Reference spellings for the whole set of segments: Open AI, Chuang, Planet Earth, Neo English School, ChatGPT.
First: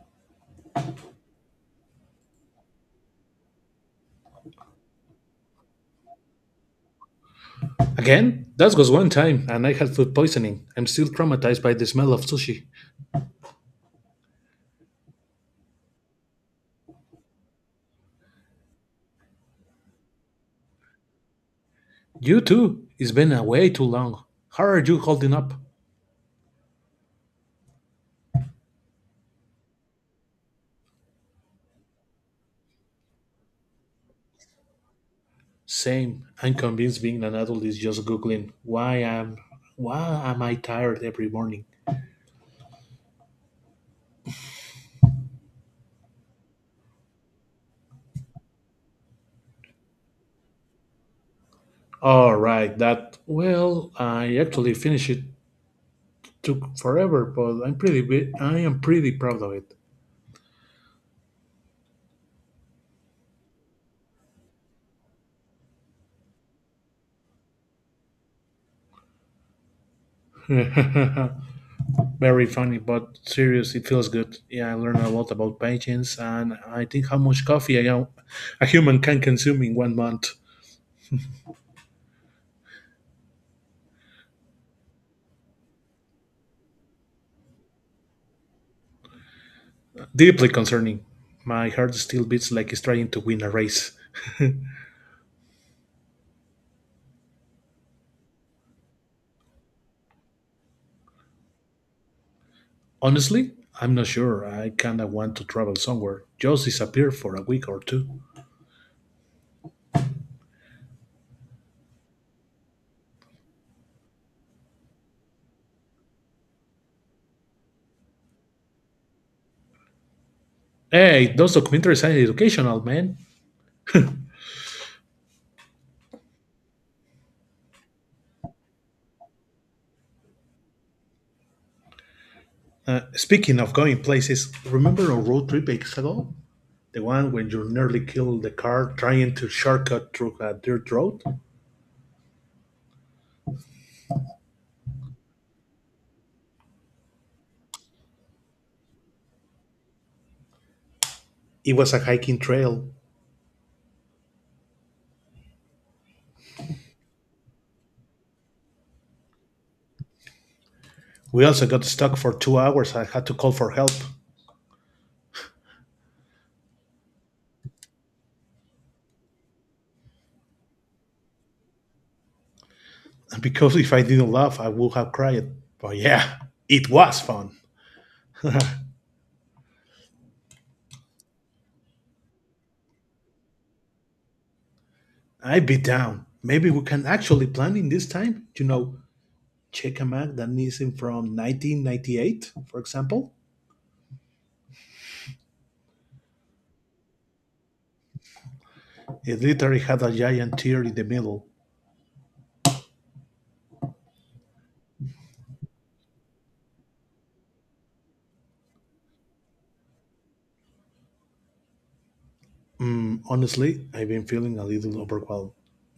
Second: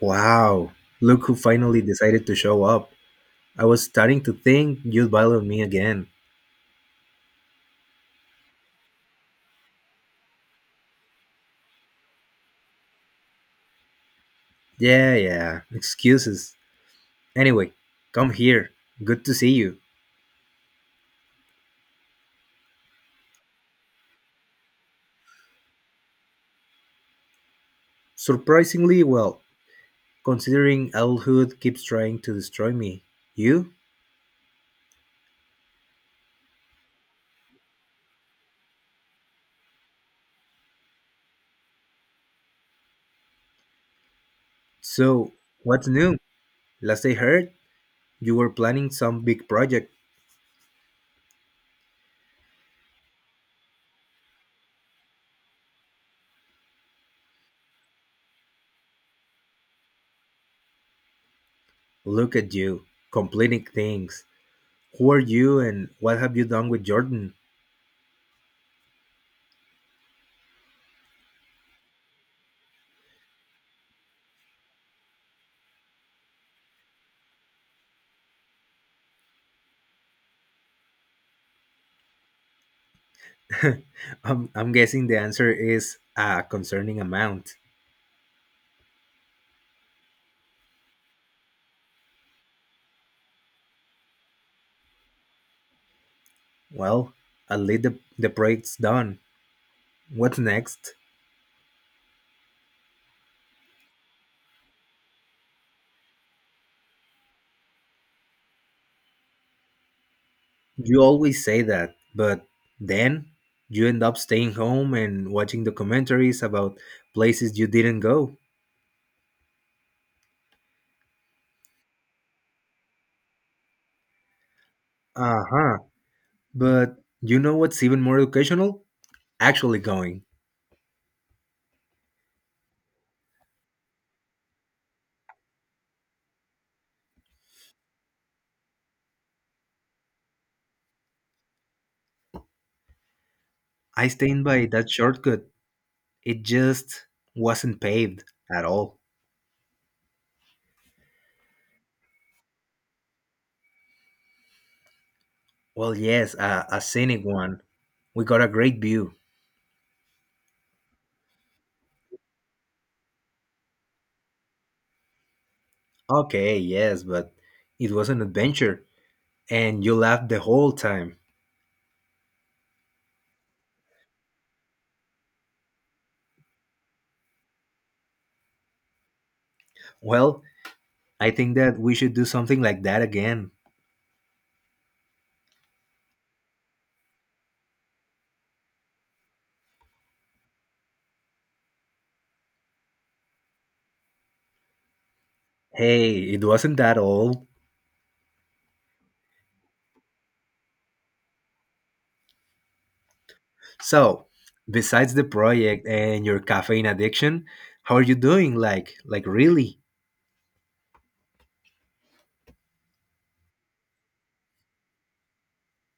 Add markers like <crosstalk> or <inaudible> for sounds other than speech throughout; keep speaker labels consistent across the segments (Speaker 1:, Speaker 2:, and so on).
Speaker 1: Wow, look who finally decided to show up. I was starting to think you'd bother me again.
Speaker 2: Again, that was one time, and I had food poisoning. I'm still traumatized by the smell of sushi.
Speaker 1: Yeah, yeah, excuses. Anyway, come here. Good to see you.
Speaker 2: You too. It's been a way too long. How are you holding up?
Speaker 1: Surprisingly well, considering adulthood keeps trying to destroy me. You?
Speaker 2: Same. I'm convinced being an adult is just googling why am I tired every morning.
Speaker 1: So, what's new? Last I heard, you were planning some big project.
Speaker 2: All right, that well, I actually finished it took forever, but I am pretty proud of it.
Speaker 1: Look at you, completing things. Who are you and what have you done with Jordan?
Speaker 2: Very funny, but serious, it feels good. Yeah, I learned a lot about patience and I think how much coffee a human can consume in 1 month.
Speaker 1: <laughs> I'm guessing the answer is a concerning amount.
Speaker 2: Deeply concerning. My heart still beats like it's trying to win a race.
Speaker 1: Well, at least the project's done. What's next?
Speaker 2: Honestly, I'm not sure. I kinda want to travel somewhere, just disappear for a week or two.
Speaker 1: You always say that, but then you end up staying home and watching documentaries about places you didn't go.
Speaker 2: Hey, those documentaries are educational, man.
Speaker 1: Uh huh. But you know what's even more educational? Actually going.
Speaker 2: Speaking of going places, remember our road trip weeks ago, the one when you nearly killed the car trying to shortcut through a dirt road?
Speaker 1: I stand by that shortcut. It just wasn't paved at all.
Speaker 2: It was a hiking trail.
Speaker 1: Well, yes, a scenic one. We got a great view.
Speaker 2: We also got stuck for 2 hours. I had to call for help
Speaker 1: Okay, yes, but it was an adventure and you laughed the whole time.
Speaker 2: because if I didn't laugh, I would have cried. But yeah, it was fun.
Speaker 1: Well, I think that we should do something like that again.
Speaker 2: I'd be down. Maybe we can actually plan in this time. You know, check a map that is in from 1998, for example.
Speaker 1: Hey, it wasn't that old.
Speaker 2: It literally had a giant tear in the middle.
Speaker 1: So, besides the project and your caffeine addiction, how are you doing? Like really?
Speaker 2: Honestly, I've been feeling a little overwhelmed.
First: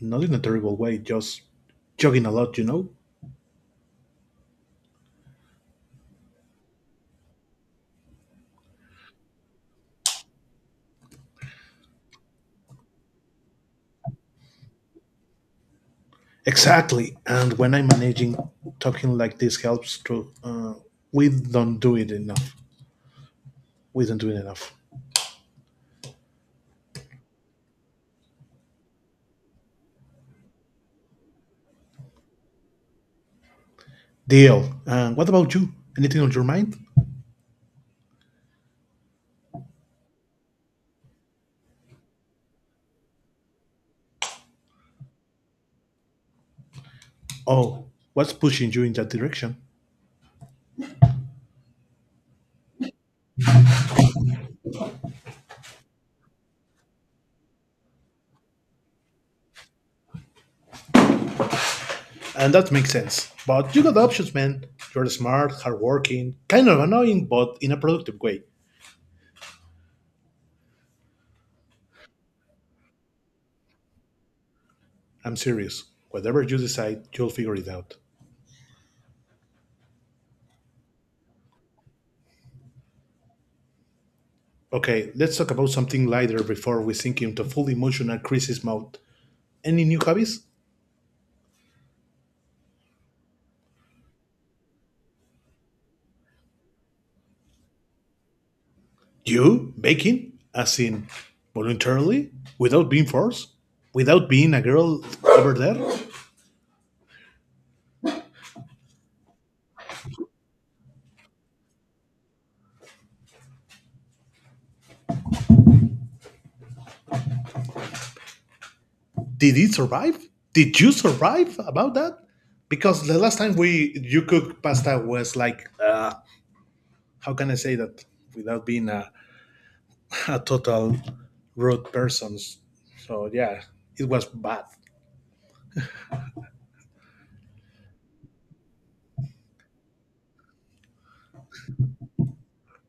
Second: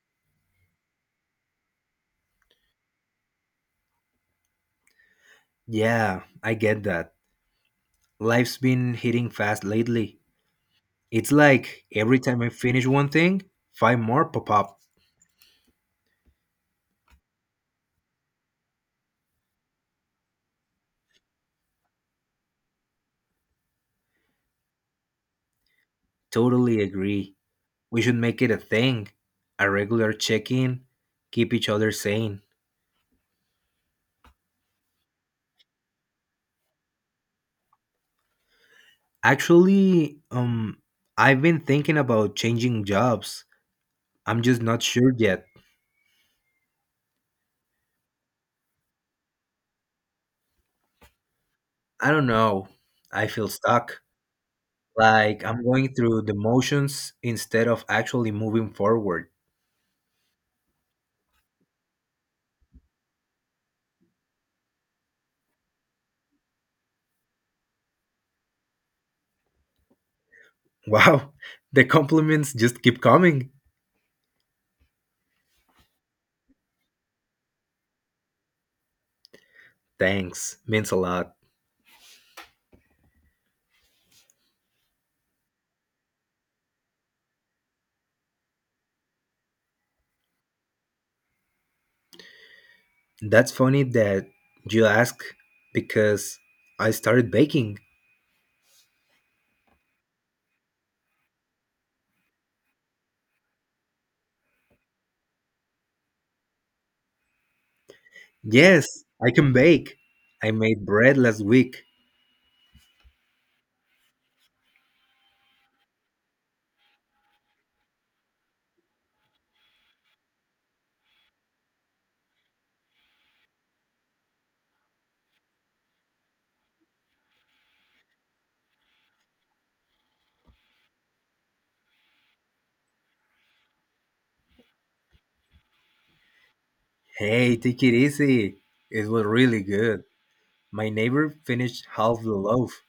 Speaker 2: Not in a terrible way, just jogging a lot, you know?
Speaker 1: Yeah, I get that. Life's been hitting fast lately. It's like every time I finish one thing, five more pop up.
Speaker 2: Exactly. And when I'm managing, talking like this helps to. We don't do it enough. We don't do it enough.
Speaker 1: Totally agree. We should make it a thing, a regular check-in, keep each other sane.
Speaker 2: Deal. And what about you? Anything on your mind?
Speaker 1: Actually, I've been thinking about changing jobs. I'm just not sure yet.
Speaker 2: Oh, what's pushing you in that direction?
Speaker 1: I don't know. I feel stuck. Like I'm going through the motions instead of actually moving forward.
Speaker 2: And that makes sense. But you got options, man. You're smart, hardworking, kind of annoying, but in a productive way.
Speaker 1: Wow, <laughs> the compliments just keep coming.
Speaker 2: I'm serious. Whatever you decide, you'll figure it out.
Speaker 1: Thanks, means a lot.
Speaker 2: Okay, let's talk about something lighter before we sink into full emotional crisis mode. Any new hobbies?
Speaker 1: That's funny that you ask because I started baking.
Speaker 2: You baking, as in voluntarily, without being forced, without being a girl over there?
Speaker 1: Yes, I can bake. I made bread last week.
Speaker 2: Did it survive? Did you survive about that? Because the last time we you cooked pasta was like, how can I say that without being a total rude person? So yeah, it was bad.
Speaker 1: Hey, take it easy. It was really good. My neighbor finished half the loaf.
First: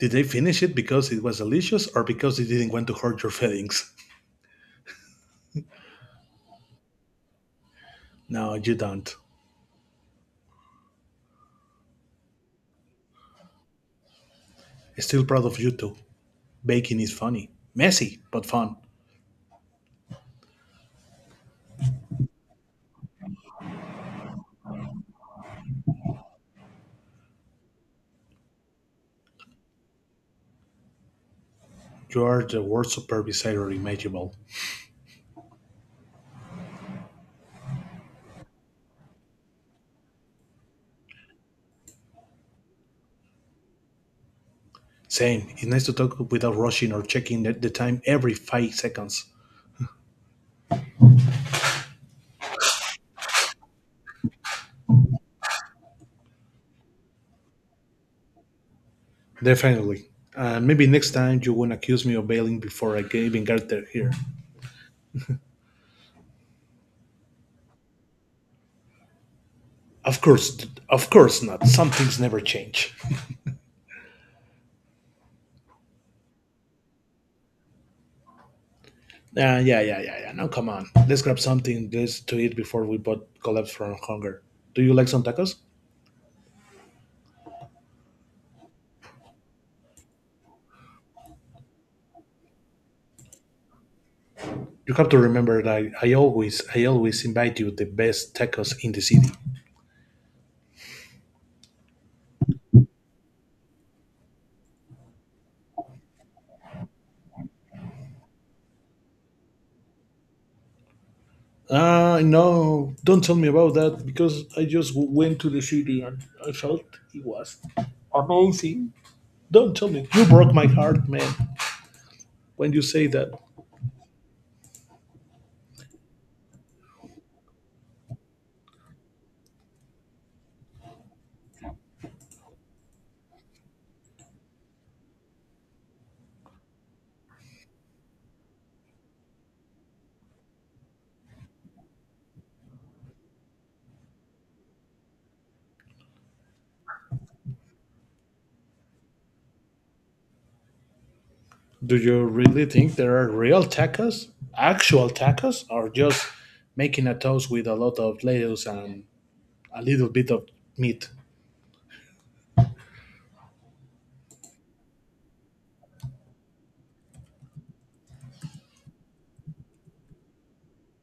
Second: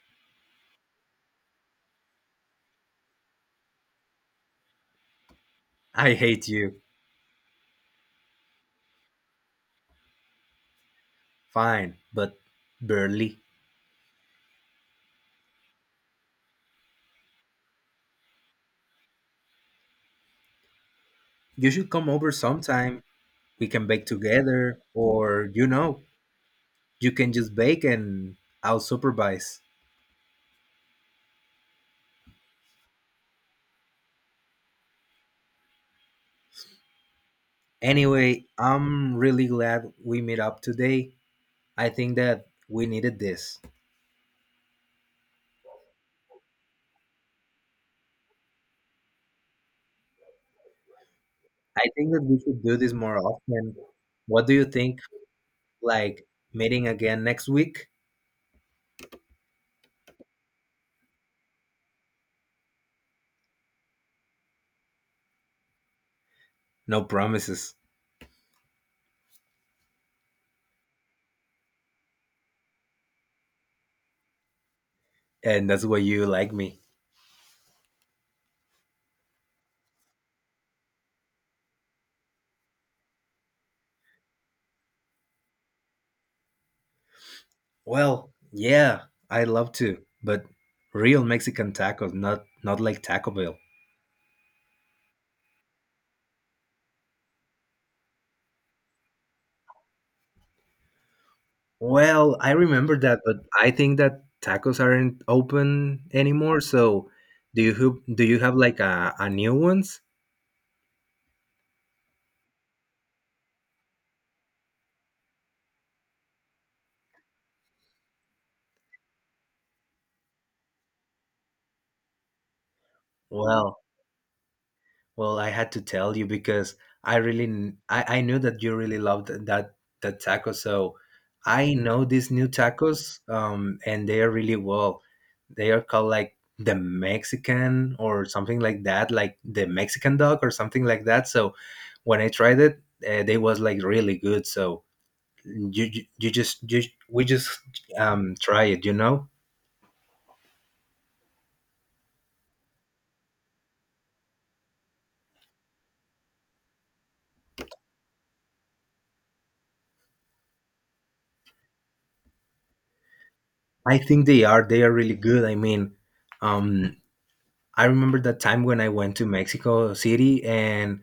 Speaker 2: Did they finish it because it was delicious or because they didn't want to hurt your feelings?
Speaker 1: I hate you.
Speaker 2: No, you don't.
Speaker 1: Fine, but barely.
Speaker 2: Still proud of you too. Bacon is funny, messy, but fun.
Speaker 1: You should come over sometime. We can bake together, or you can just bake and I'll supervise.
Speaker 2: You are the worst supervisor imaginable.
Speaker 1: Anyway, I'm really glad we meet up today. I think that we needed this.
Speaker 2: Same, it's nice to talk without rushing or checking the time every 5 seconds.
Speaker 1: I think that we should do this more often. What do you think? Like meeting again next week?
Speaker 2: Definitely. And maybe next time you won't accuse me of bailing before I even get there here.
Speaker 1: No promises.
Speaker 2: Of course, of course not. Some things never change.
Speaker 1: And that's why you like me.
Speaker 2: Yeah, yeah, yeah, yeah. Now come on. Let's grab something this to eat before we both collapse from hunger. Do you like some tacos?
Speaker 1: Well, yeah, I love to, but real Mexican tacos, not like Taco Bell.
Speaker 2: You have to remember that I always invite you the best tacos in the city.
Speaker 1: Well, I remember that, but I think that tacos aren't open anymore. So, do you have like a new ones?
Speaker 2: Ah, no, don't tell me about that because I just went to the city and I felt it was amazing. Don't tell me. You broke my heart, man, when you say that.
Speaker 1: Well, Well, I had to tell you because I knew that you really loved that taco. So I know these new tacos, and they are really well. They are called like the Mexican or something like that, like the Mexican dog or something like that. So when I tried it, they was like really good. So you just you we just try it.
Speaker 2: Do you really think there are real tacos? Actual tacos? Or just making a toast with a lot of lettuce and a little bit of meat?
Speaker 1: I think they are really good. I mean, um, I remember that time when I went to Mexico City, and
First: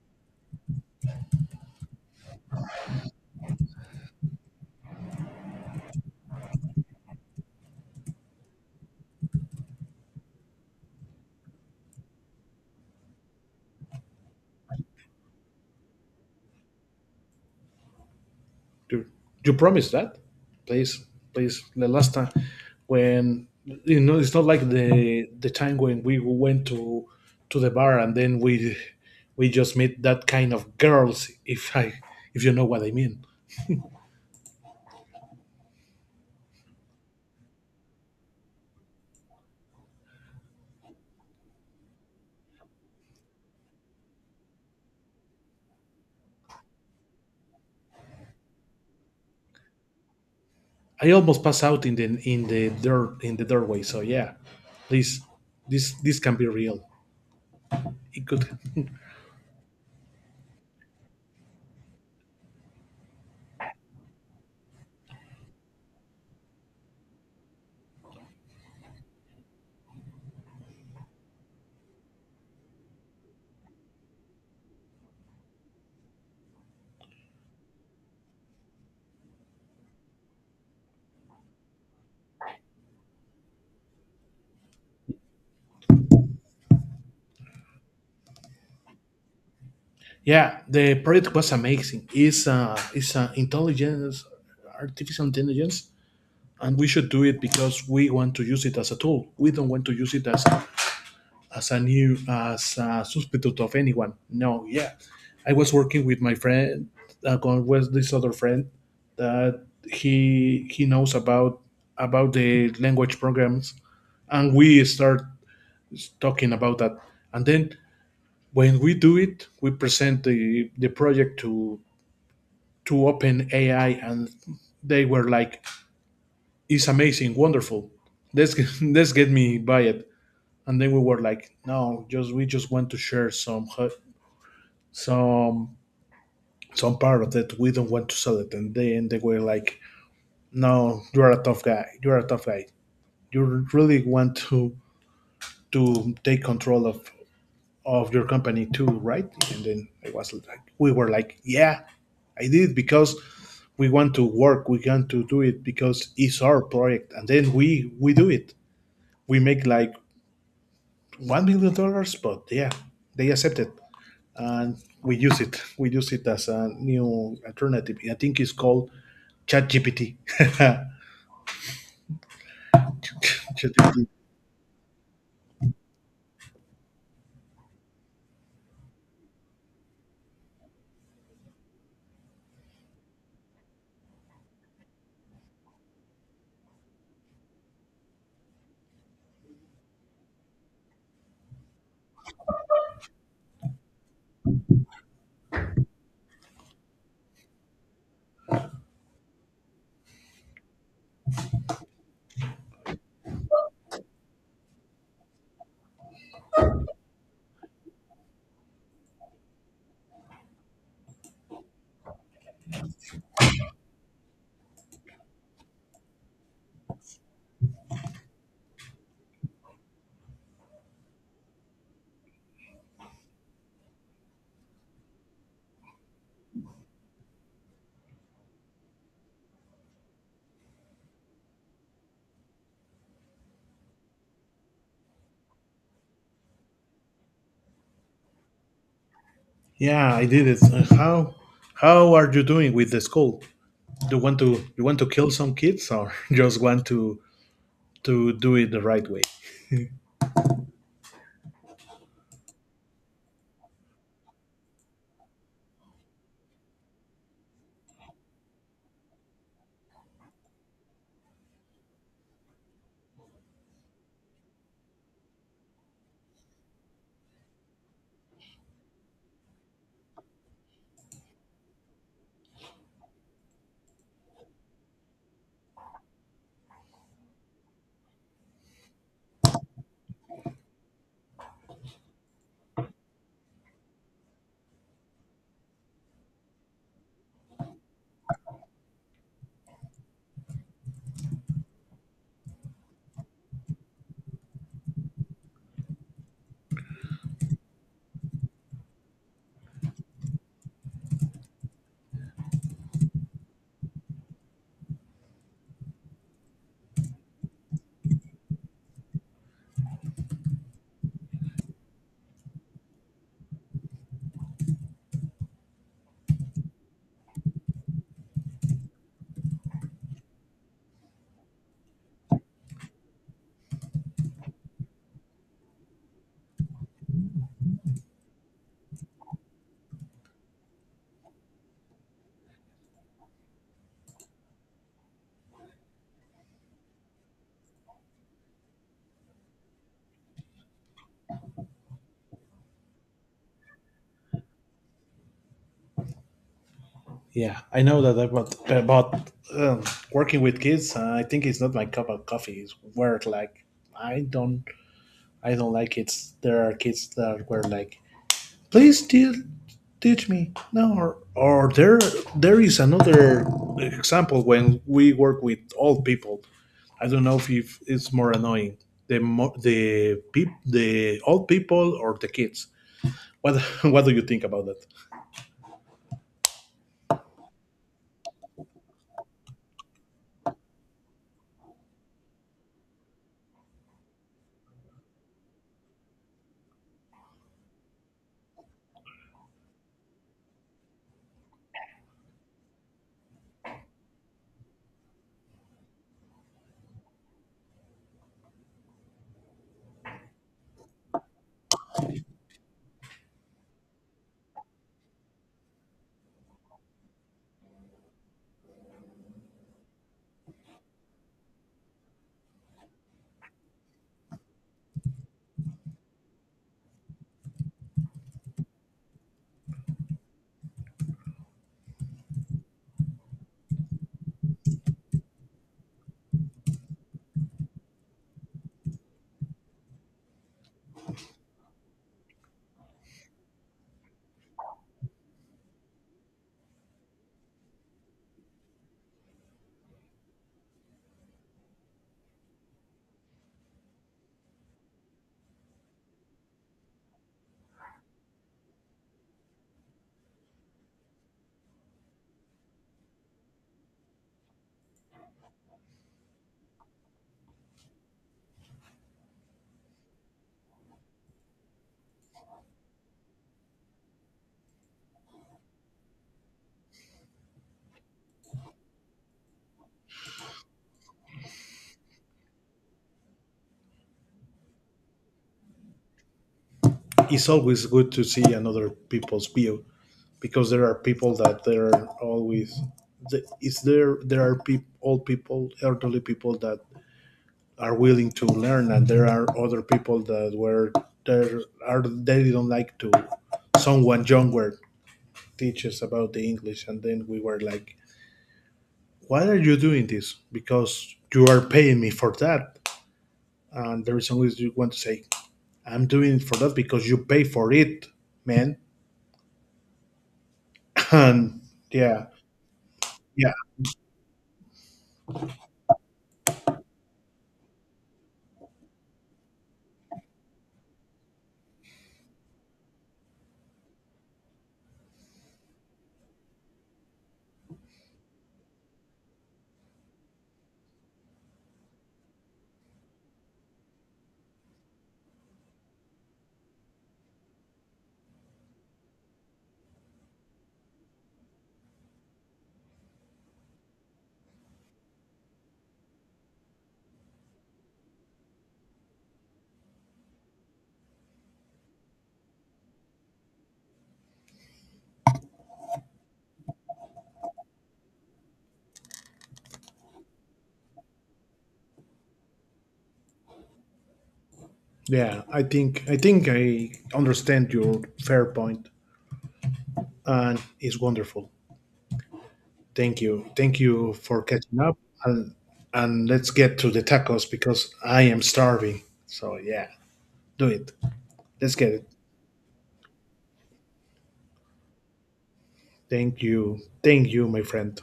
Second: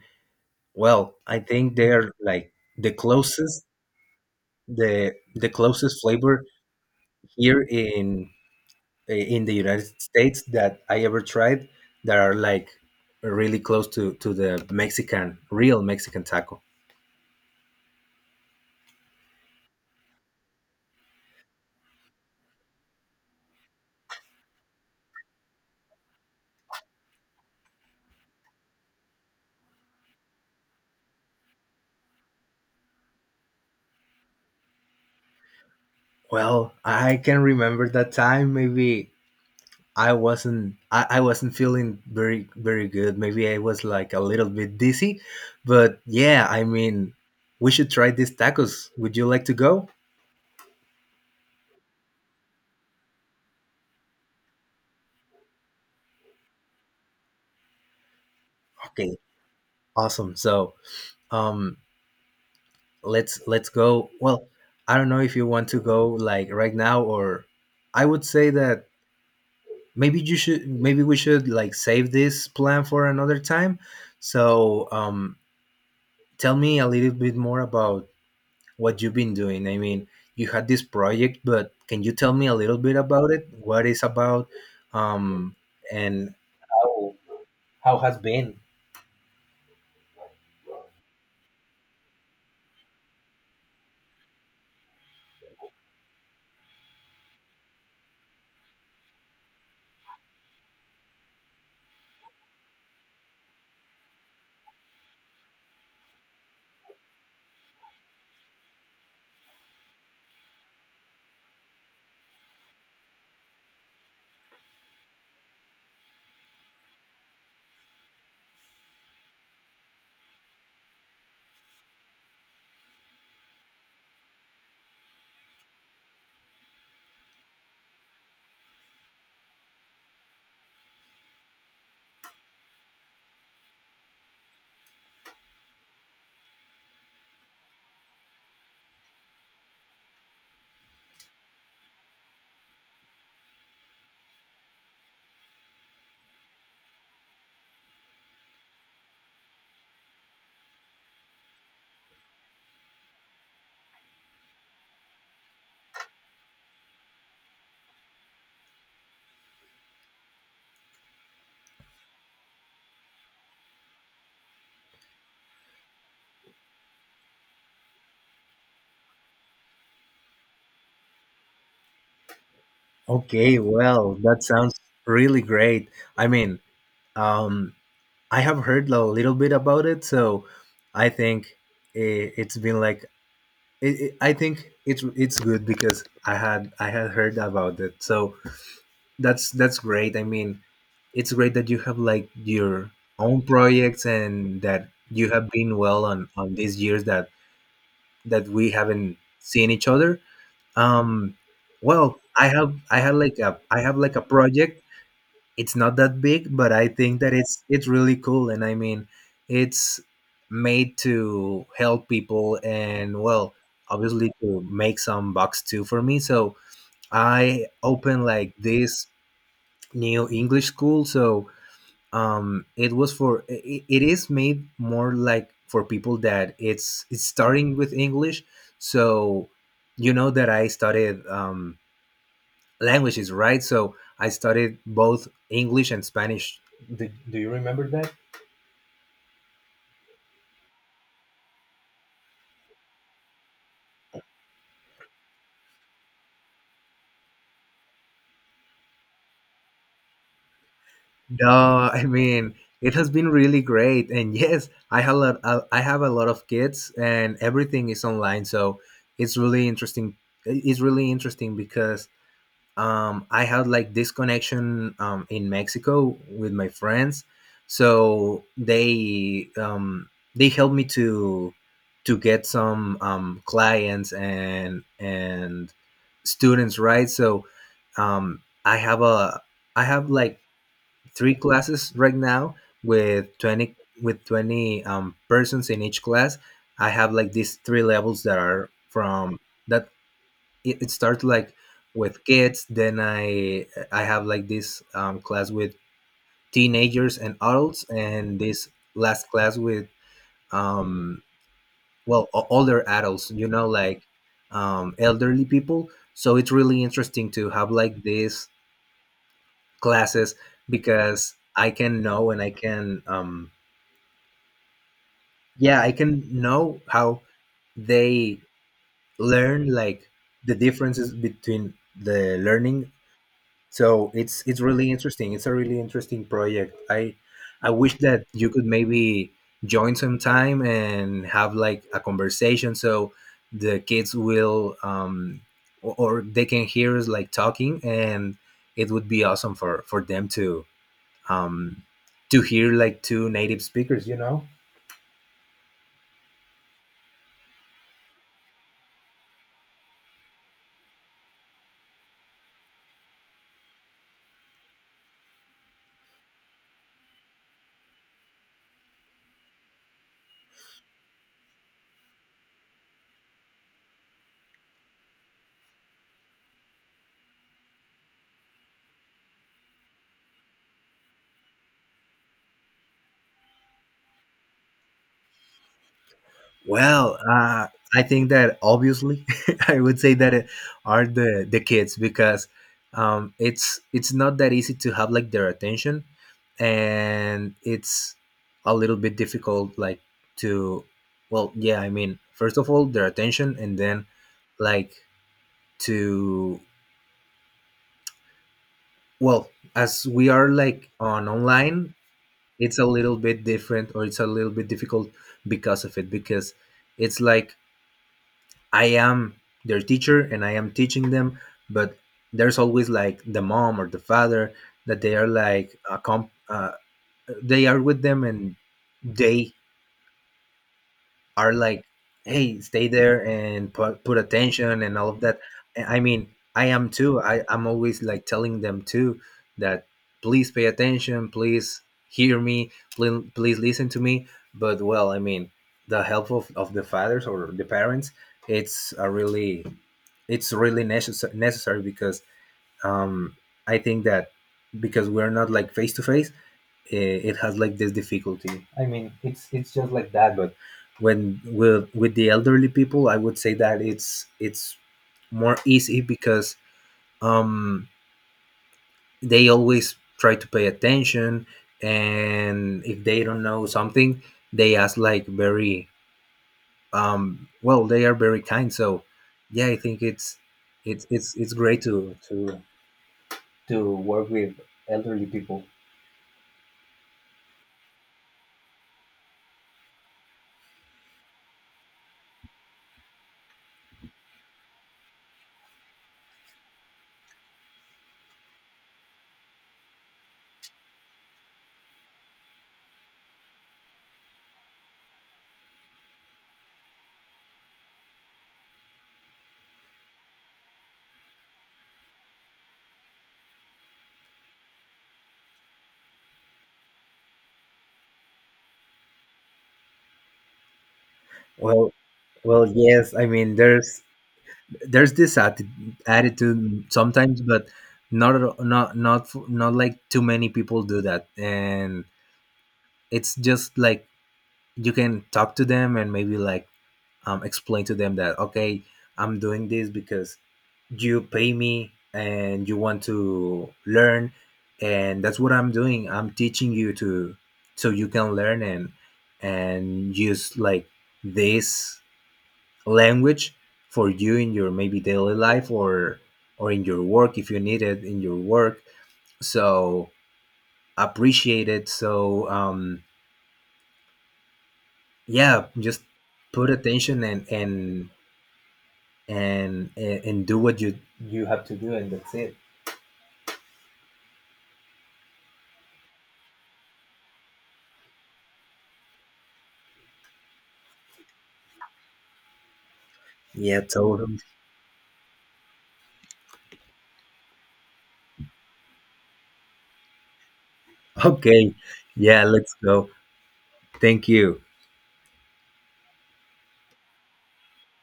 Speaker 1: well, I think they're like the closest flavor here in the United States that I ever tried that are like really close to the Mexican real Mexican taco.
Speaker 2: you, you promised that. Please, please, the last time when you know it's not like the time when we went to the bar and then we just met that kind of girls. If you know what I mean.
Speaker 1: Well, I can remember that time. Maybe I wasn't feeling very very good. Maybe I was like a little bit dizzy, but yeah, I mean, we should try these tacos. Would you like to go?
Speaker 2: I almost pass out in the dirt in the doorway. So yeah, please, this can be real. It could.
Speaker 1: Okay, awesome. So, um, let's go. Well, I don't know if you want to go like right now, or I would say that maybe we should like save this plan for another time. So, tell me a little bit more about what you've been doing. I mean, you had this project, but can you tell me a little bit about it? What it's about, um, and how how has been?
Speaker 2: Yeah, the project was amazing. It's intelligence, artificial intelligence, and we should do it because we want to use it as a tool. We don't want to use it as a new as a substitute of anyone. No, yeah, I was working with my friend, uh, with this other friend that he knows about the language programs, and we start talking about that. And then when we do it, we present the project to Open AI, and they were like, "It's amazing, wonderful. Let's get, <laughs> let's get me by it." And then we were like, no, just we just want to share some some part of it. We don't want to sell it. And then they were like, no, you are a tough guy. You are a tough guy. You really want to take control of your company too, right? And then it was like we were like, yeah, I did because we want to work. We want to do it because it's our project. And then we do it. We make like $1 million, but yeah, they accepted. And we use it. We use it as a new alternative. I think it's called ChatGPT. <laughs>
Speaker 1: Okay,
Speaker 2: ChatGPT.
Speaker 1: well, that sounds really great. I mean, um, I have heard a little bit about it, so I think it's been like it's good because I had heard about it. So, that's great. I mean, it's great that you have like your own projects and that you have been well on these years that we haven't seen each other. Um, well, I have I had like a I have like a project. It's not that big, but I think that it's really cool. And I mean, it's made to help people and, well, obviously to make some bucks too for me. So I opened like this Neo English School. So, it is made more like for people that it's starting with English. So, you know that I studied languages, right? So I studied both English and Spanish. Do you remember that?
Speaker 2: Yeah, I did it. How are you doing with the school? Do you want to You want to kill some kids or <laughs> just want to do it the right way?
Speaker 1: No, I mean it has been really great, and yes, I have a lot, I have a lot of kids, and everything is online, so it's really interesting. It's really interesting because, I had like this connection, in Mexico with my friends, so they helped me to get some, clients and students, right? So, um, I have a I have like three classes right now with twenty with 20 persons in each class. I have like these three levels that are from that it starts like with kids. Then I have like this, class with teenagers and adults, and this last class with, um older adults, you know, like elderly people. So it's really interesting to have like these classes because I can know, and I can, yeah I can know how they learn, like the differences between the learning. So it's really interesting. It's a really interesting project. I wish that you could maybe join sometime and have like a conversation, so the kids will, or they can hear us like talking, and it would be awesome for them to, um to hear like two native speakers, you know.
Speaker 2: Yeah, I know that about um, working with kids. I think it's not my cup of coffee. It's where like I don't I don't like kids. There are kids that were like, please teach me now, or there is another example when we work with old people. I don't know if it's more annoying the old people or the kids. What <laughs> what do you think about that?
Speaker 1: Well, I think that obviously <laughs> I would say that it are the kids because, it's not that easy to have like their attention, and it's a little bit difficult like to, well, yeah, I mean, first of all their attention, and then like to, well, as we are like on online, it's a little bit different, or it's a little bit difficult because of it, because it's like I am their teacher and I am teaching them, but there's always like the mom or the father that they are like a they are with them, and they are like, hey, stay there and put, put attention and all of that. And I mean, I am too. I'm always like telling them too that, please pay attention, please hear me, please, please listen to me. But, well, I mean, the help of the fathers or the parents, it's a really it's really necessary necessary because, um, I think that because we're not like face to face, eh, it has like this difficulty. I mean, it's just like that. But when with the elderly people, I would say that it's more easy because, um, they always try to pay attention, and if they don't know something, they ask like very, well. They are very kind. So yeah, I think it's it's great to work with elderly people.
Speaker 2: It's always good to see another people's view because there are people that they're always the, is there there are peop old people, elderly people that are willing to learn, and there are other people that were there are they don't like to someone younger teaches about the English, and then we were like, "Why are you doing this? Because you are paying me for that." And the reason is you want to say, "I'm doing it for that because you pay for it, man." <laughs> And
Speaker 1: Well,
Speaker 2: yeah,
Speaker 1: well, yes. I
Speaker 2: yeah,
Speaker 1: mean, there's this attitude sometimes, but not not not not like too many people do that, and it's just like you can talk to them and maybe like, explain to them that, okay, I'm doing this because you pay me and you want to learn, and that's what I'm doing. I'm teaching you to, so you can learn and use like this language for you in your maybe daily life or in your work if you need it in your work. So appreciate it. So, yeah, just put attention and do what you have to do, and that's it.
Speaker 2: yeah. I think I understand your fair point, and it's wonderful. Thank you. Thank
Speaker 1: Yeah,
Speaker 2: you
Speaker 1: totally.
Speaker 2: for catching up. And, and let's get to the tacos because I am starving. So, yeah, do it.
Speaker 1: <laughs> Okay.
Speaker 2: Let's get it.
Speaker 1: Yeah, let's go. Thank you.
Speaker 2: Thank you. Thank you, my friend.